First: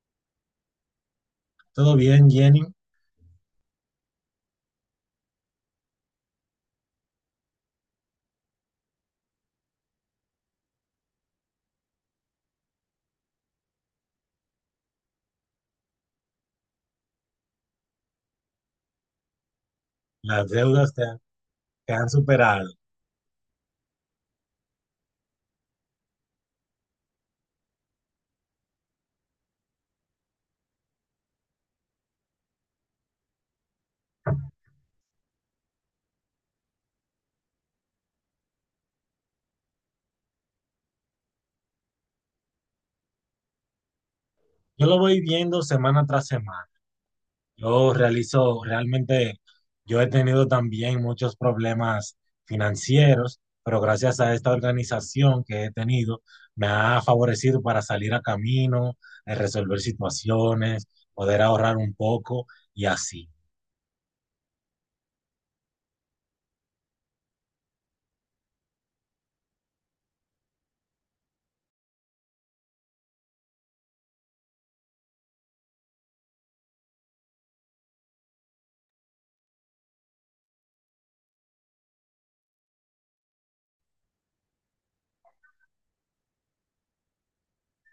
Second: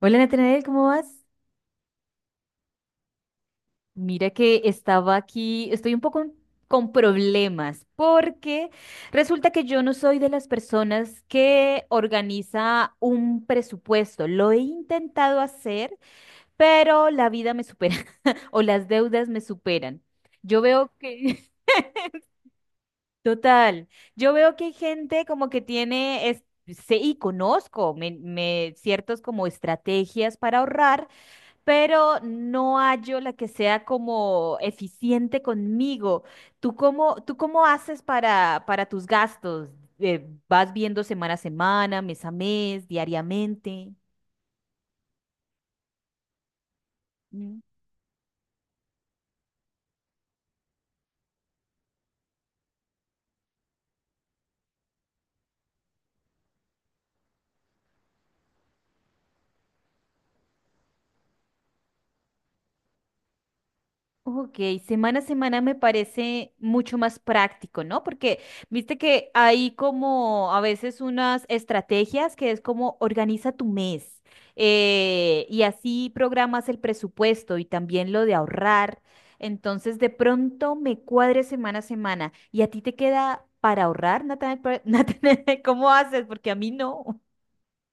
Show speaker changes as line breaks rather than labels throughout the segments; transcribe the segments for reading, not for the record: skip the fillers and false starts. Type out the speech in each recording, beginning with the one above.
Hola Natanael, ¿cómo vas?
Todo bien, Jenny.
Mira que estaba aquí, estoy un poco con problemas porque resulta que yo no soy de las personas que organiza un presupuesto. Lo he intentado hacer, pero la vida me supera o las deudas me superan.
Las
Yo veo
deudas
que,
te han superado.
total, yo veo que hay gente como que tiene, sé y conozco ciertos como estrategias para ahorrar. Pero no hallo la que sea como eficiente conmigo. ¿Tú cómo haces para tus gastos? ¿Vas viendo semana a semana, mes a mes, diariamente?
Yo lo voy viendo semana tras semana.
Mm.
Yo realizo, realmente, yo he tenido también muchos problemas financieros, pero gracias a esta organización que he tenido, me ha favorecido para salir a camino, resolver situaciones, poder ahorrar un poco y así.
Ok, semana a semana me parece mucho más práctico, ¿no? Porque viste que hay como a veces unas estrategias que es como organiza tu mes, y así programas el presupuesto y también lo de ahorrar. Entonces de pronto me cuadre semana a semana y a ti te queda para ahorrar, Natanael. Natanael, ¿cómo haces? Porque a mí no.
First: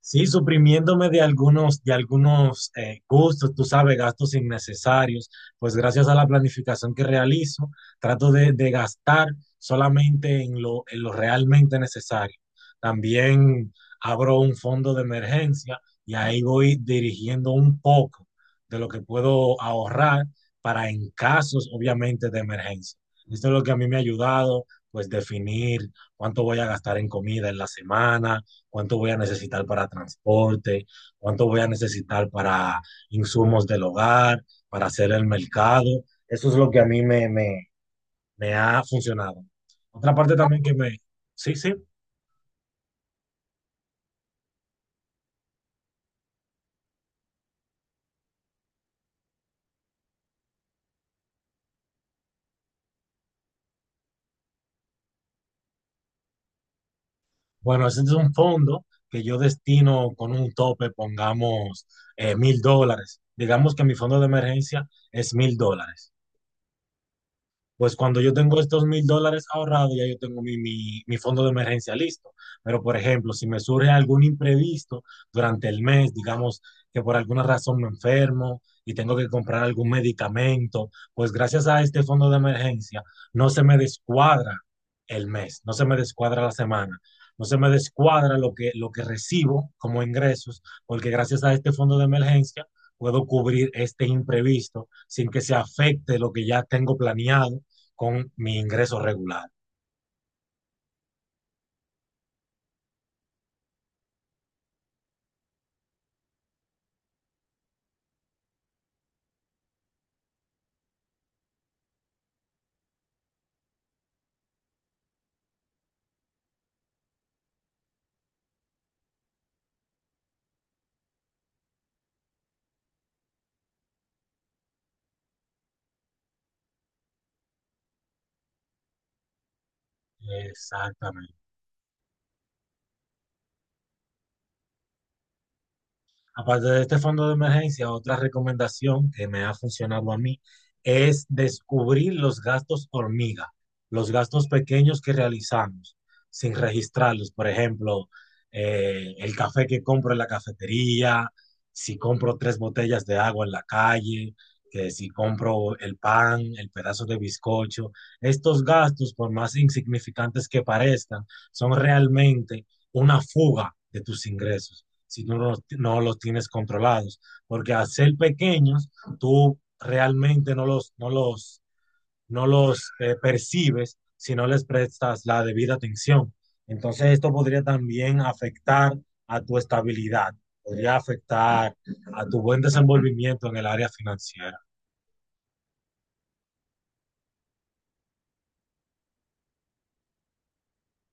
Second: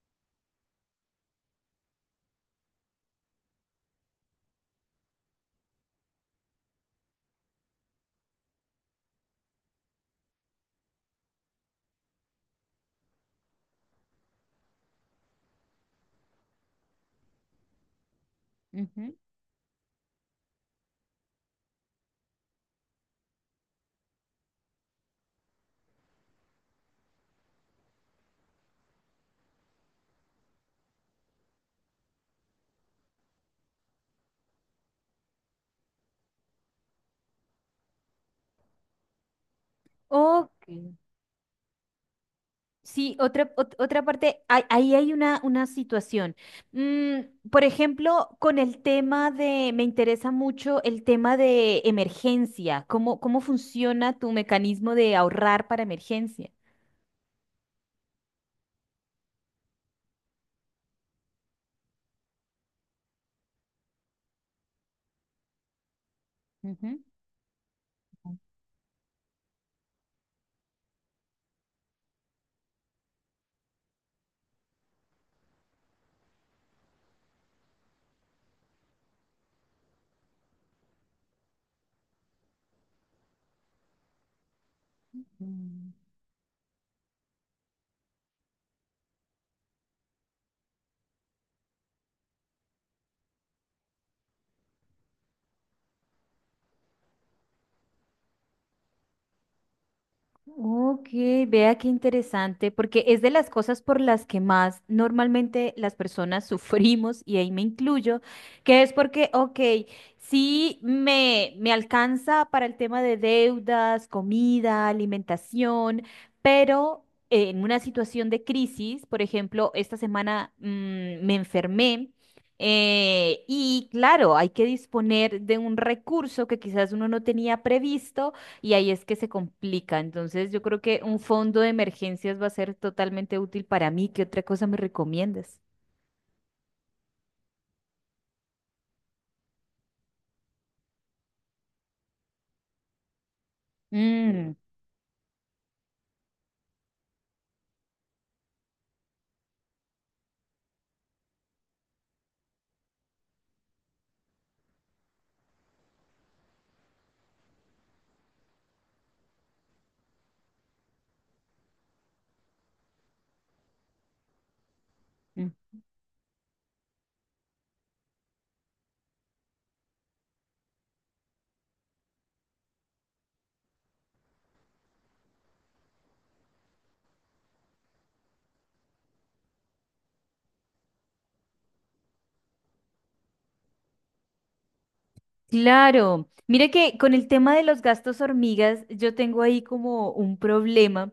Sí, suprimiéndome de algunos gustos, tú sabes, gastos innecesarios, pues gracias a la planificación que realizo, trato de gastar solamente en lo realmente necesario. También abro un fondo de emergencia y ahí voy dirigiendo un poco de lo que
Ujú.
puedo ahorrar para en casos, obviamente, de emergencia. Esto es lo que a mí me ha ayudado, pues definir cuánto voy a gastar en comida en la semana, cuánto voy a necesitar para transporte, cuánto voy a necesitar para insumos del hogar, para hacer el mercado. Eso es lo que a mí me ha funcionado. Otra parte también
Ok.
que me... Sí, sí.
Sí, otra parte, ahí hay una situación. Mm, por ejemplo, con el tema de, me interesa mucho el tema de emergencia. ¿Cómo funciona tu mecanismo de ahorrar para emergencia?
Bueno, ese es un fondo que yo destino con un tope, pongamos $1,000. Digamos que mi fondo de emergencia es $1,000. Pues cuando yo tengo estos $1,000 ahorrados, ya yo tengo mi fondo de emergencia listo. Pero, por ejemplo, si me surge algún imprevisto durante el mes, digamos que por alguna razón me enfermo y tengo que comprar algún medicamento, pues gracias a este fondo de emergencia no se me descuadra el
Ujú.
mes, no se me descuadra la semana, no se me descuadra lo que recibo como ingresos, porque gracias a este fondo de emergencia puedo cubrir este imprevisto sin que se afecte lo que ya tengo planeado con mi ingreso regular.
Ok, vea qué interesante, porque es de las cosas por las que más normalmente las personas sufrimos, y ahí me incluyo, que es porque, ok, sí me alcanza para el tema de deudas, comida, alimentación, pero en una situación de crisis, por ejemplo, esta semana me enfermé. Y claro, hay que disponer de un recurso que quizás uno no tenía previsto, y ahí es que se complica. Entonces, yo creo que un
Exactamente.
fondo de emergencias va a ser totalmente útil para mí. ¿Qué otra cosa me recomiendas?
Aparte de este fondo de emergencia, otra recomendación que me ha funcionado a mí es descubrir los gastos hormiga, los gastos
Mm,
pequeños que realizamos sin registrarlos. Por ejemplo, el café que compro en la cafetería, si compro tres botellas de agua en la calle, que si compro el pan, el pedazo de bizcocho. Estos gastos, por más insignificantes que parezcan, son realmente una fuga de tus ingresos si tú no,
mm,
los- no los tienes controlados. Porque al ser pequeños, tú realmente no los percibes si no les prestas la debida atención. Entonces esto podría también afectar a tu estabilidad, podría afectar a tu buen desenvolvimiento en el área financiera.
claro. Mire que con el tema de los gastos hormigas, yo tengo ahí como un problema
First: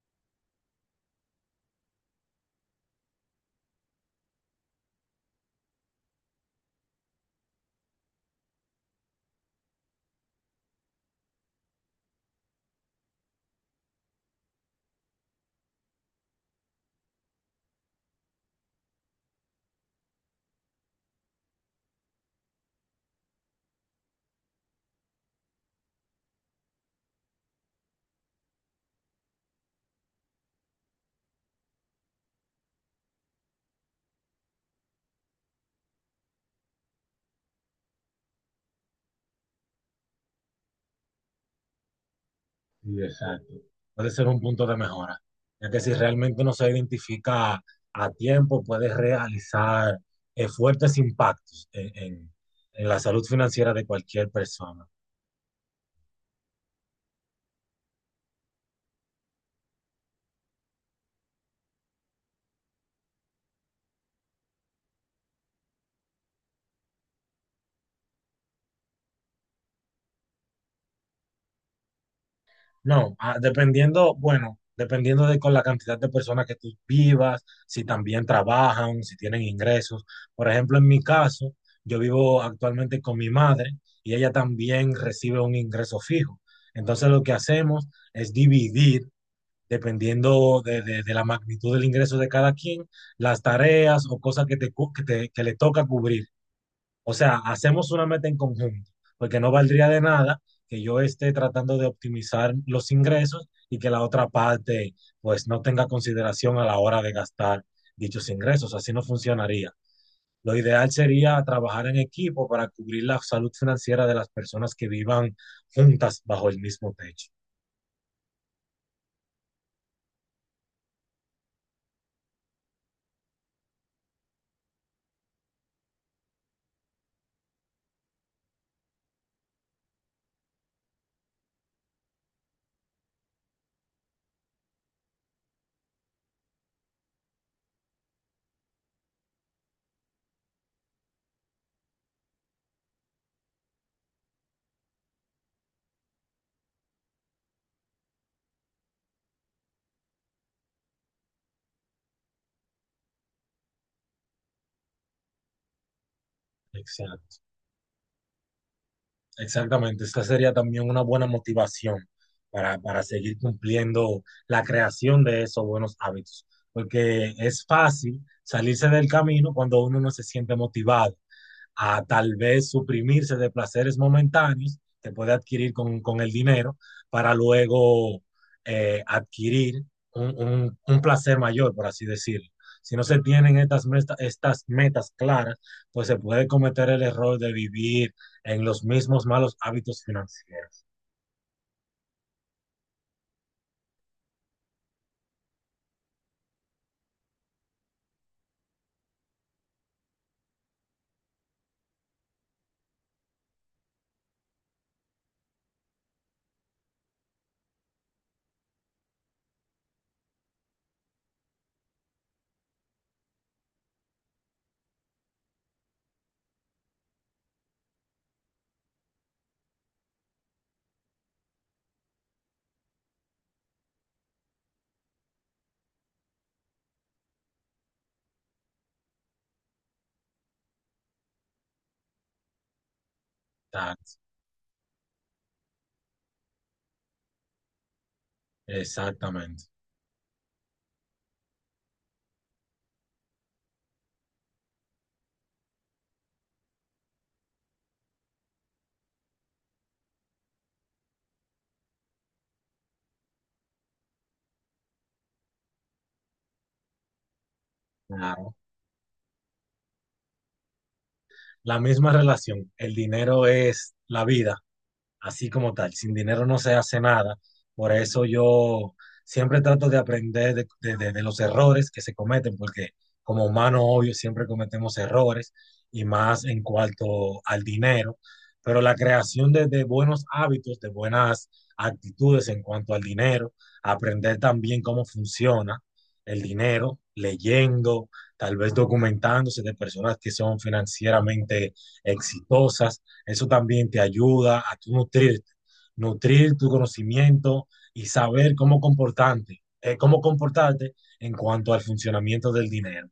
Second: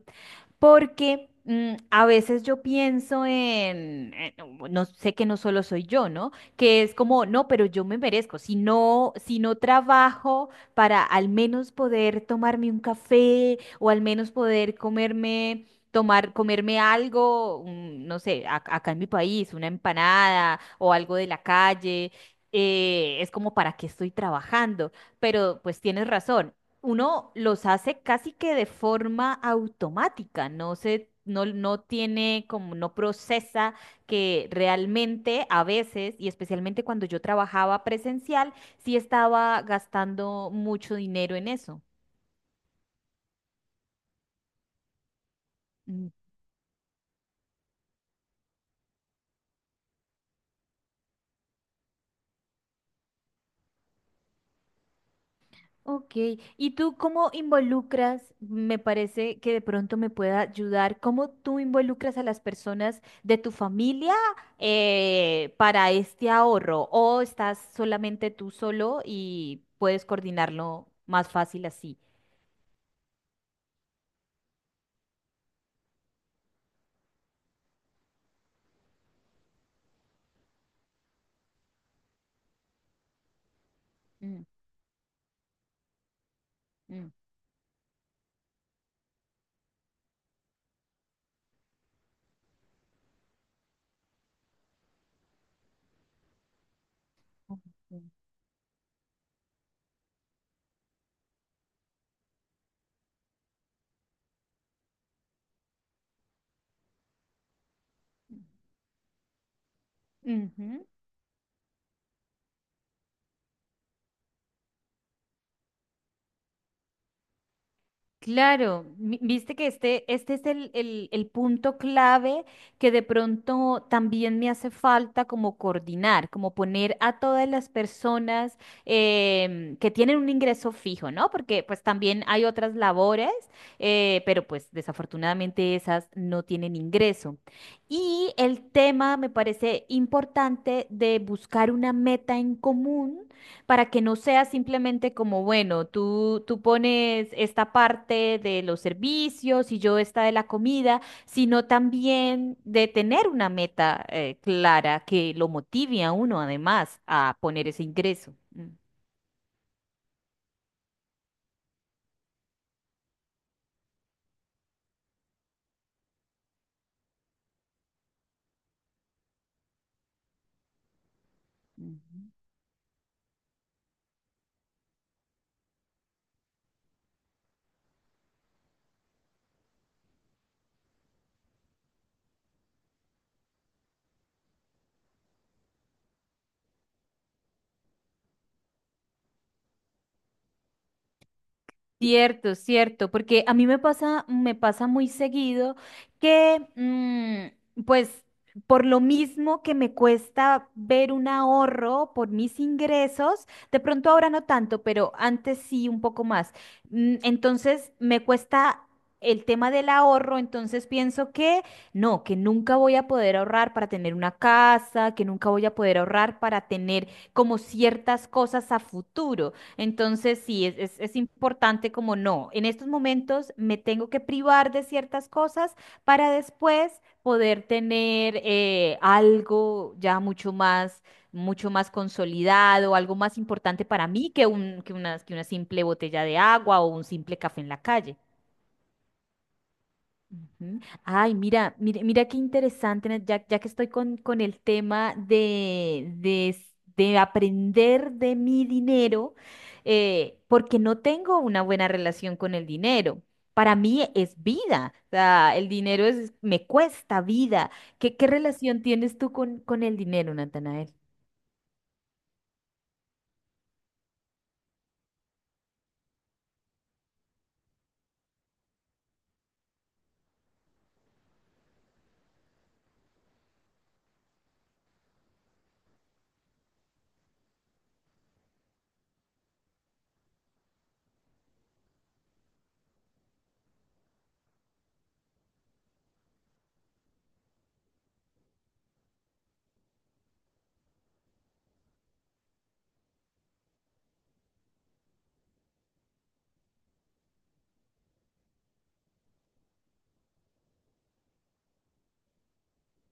porque, a veces yo pienso no, no sé, que no solo soy yo, ¿no? Que es como, no, pero yo me merezco, si no trabajo para al menos poder tomarme un café o al menos poder comerme... tomar, comerme algo, no sé, acá en mi país, una empanada o algo de la calle. Es como, ¿para qué estoy trabajando? Pero pues tienes razón, uno los hace casi que de forma automática, no se, no tiene como, no procesa que realmente a veces, y especialmente cuando yo trabajaba presencial, sí estaba gastando mucho dinero en eso.
Sí, exacto. Puede ser un punto de mejora, ya que si realmente no se identifica a tiempo, puede realizar fuertes impactos en la salud financiera de cualquier persona.
Ok, ¿y tú cómo involucras? Me parece que de pronto me pueda ayudar. ¿Cómo tú involucras a las personas de tu familia, para este ahorro? ¿O estás solamente tú solo y puedes coordinarlo más fácil así?
No, dependiendo, bueno, dependiendo de con la cantidad de personas que tú vivas, si también trabajan, si tienen ingresos. Por ejemplo, en mi caso, yo vivo actualmente con mi madre y ella
Mm,
también recibe un ingreso fijo. Entonces,
mm.
lo que hacemos es dividir dependiendo de la magnitud del ingreso de cada quien, las tareas o cosas que, te, cu- que, te- que le toca cubrir. O sea, hacemos una meta en conjunto, porque no valdría de nada que yo esté tratando de optimizar los ingresos y que la otra parte pues no tenga consideración a la hora de gastar dichos ingresos. Así no funcionaría. Lo
Ujú.
ideal sería trabajar en equipo para cubrir la salud financiera de las personas que vivan juntas bajo el mismo techo.
Claro, viste que este es el punto clave, que de pronto también me hace falta como coordinar, como poner a todas las personas, que tienen un ingreso fijo, ¿no? Porque pues también hay otras labores, pero pues desafortunadamente esas no tienen ingreso. Y el tema me parece importante de buscar una meta en común para que no sea simplemente como, bueno, tú pones esta parte de los servicios y yo esta de la comida, sino también de tener una meta clara, que lo motive a uno además a
Exacto.
poner ese ingreso. Mm.
Exactamente, esta sería también una buena motivación para seguir cumpliendo la creación de esos buenos hábitos, porque es fácil salirse del camino cuando uno no se siente motivado, a
Ujú.
tal vez suprimirse de placeres momentáneos que puede adquirir con el dinero para luego adquirir placer mayor, por así decirlo. Si no se tienen estas metas claras, pues se puede cometer el error de vivir en los mismos malos hábitos financieros.
Cierto, cierto, porque a mí me pasa muy seguido que, pues, por lo mismo que me cuesta ver un ahorro por mis ingresos, de pronto ahora no tanto, pero antes sí un poco más. Mm, entonces me cuesta el tema del ahorro, entonces pienso que no, que nunca voy a poder ahorrar para tener una casa, que nunca voy a poder ahorrar para tener como ciertas cosas a futuro. Entonces, sí, es importante, como, no. En estos momentos me tengo que privar de ciertas cosas para después poder tener, algo ya mucho más consolidado, algo más importante para
Tax,
mí que que una simple botella de agua o un simple café en la calle.
exactamente.
Ujú. Ay, mira, mira, mira qué interesante, Nat, ya, ya que estoy con el tema de, de aprender de mi dinero, porque no tengo una buena relación con el dinero. Para mí es vida, o sea, el dinero es, me cuesta vida. ¿Qué
Claro.
relación tienes tú con el dinero, Natanael?
La misma relación, el dinero es la vida así como tal. Sin dinero no se hace nada. Por eso yo siempre trato de aprender de los errores que se cometen, porque como humanos, obvio, siempre cometemos errores y más en cuanto al dinero. Pero la creación de buenos hábitos, de buenas actitudes en cuanto al dinero, aprender también cómo funciona el dinero, leyendo, tal vez documentándose de personas que son financieramente exitosas, eso también te ayuda a tú nutrirte, nutrir tu conocimiento y saber cómo comportarte en cuanto al funcionamiento del dinero.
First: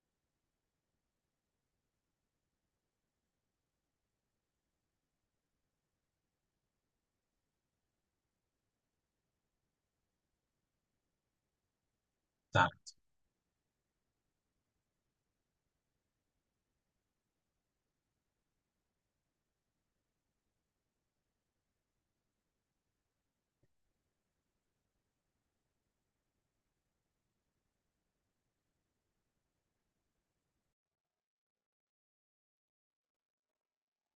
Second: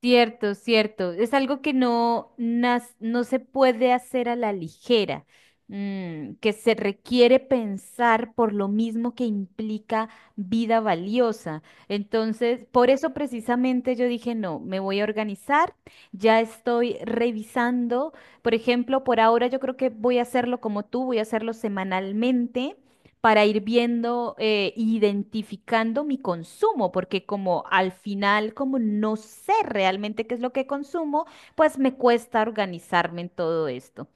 Cierto, cierto. Es algo que no, no se puede hacer a la ligera, mm, que se requiere pensar por lo mismo que implica vida valiosa. Entonces,
Tal.
por eso precisamente yo dije, no, me voy a organizar, ya estoy revisando. Por ejemplo, por ahora yo creo que voy a hacerlo como tú, voy a hacerlo semanalmente para ir viendo, identificando mi consumo, porque como al final, como no sé realmente qué es lo que consumo, pues me cuesta organizarme en todo esto.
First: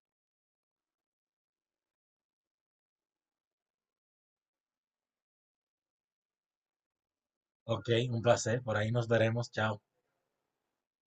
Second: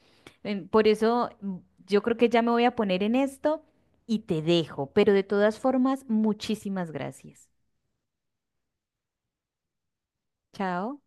Por eso, yo creo que ya me voy a poner en esto y te dejo, pero de todas formas, muchísimas gracias.
Ok, un placer. Por ahí nos veremos. Chao.
Chao.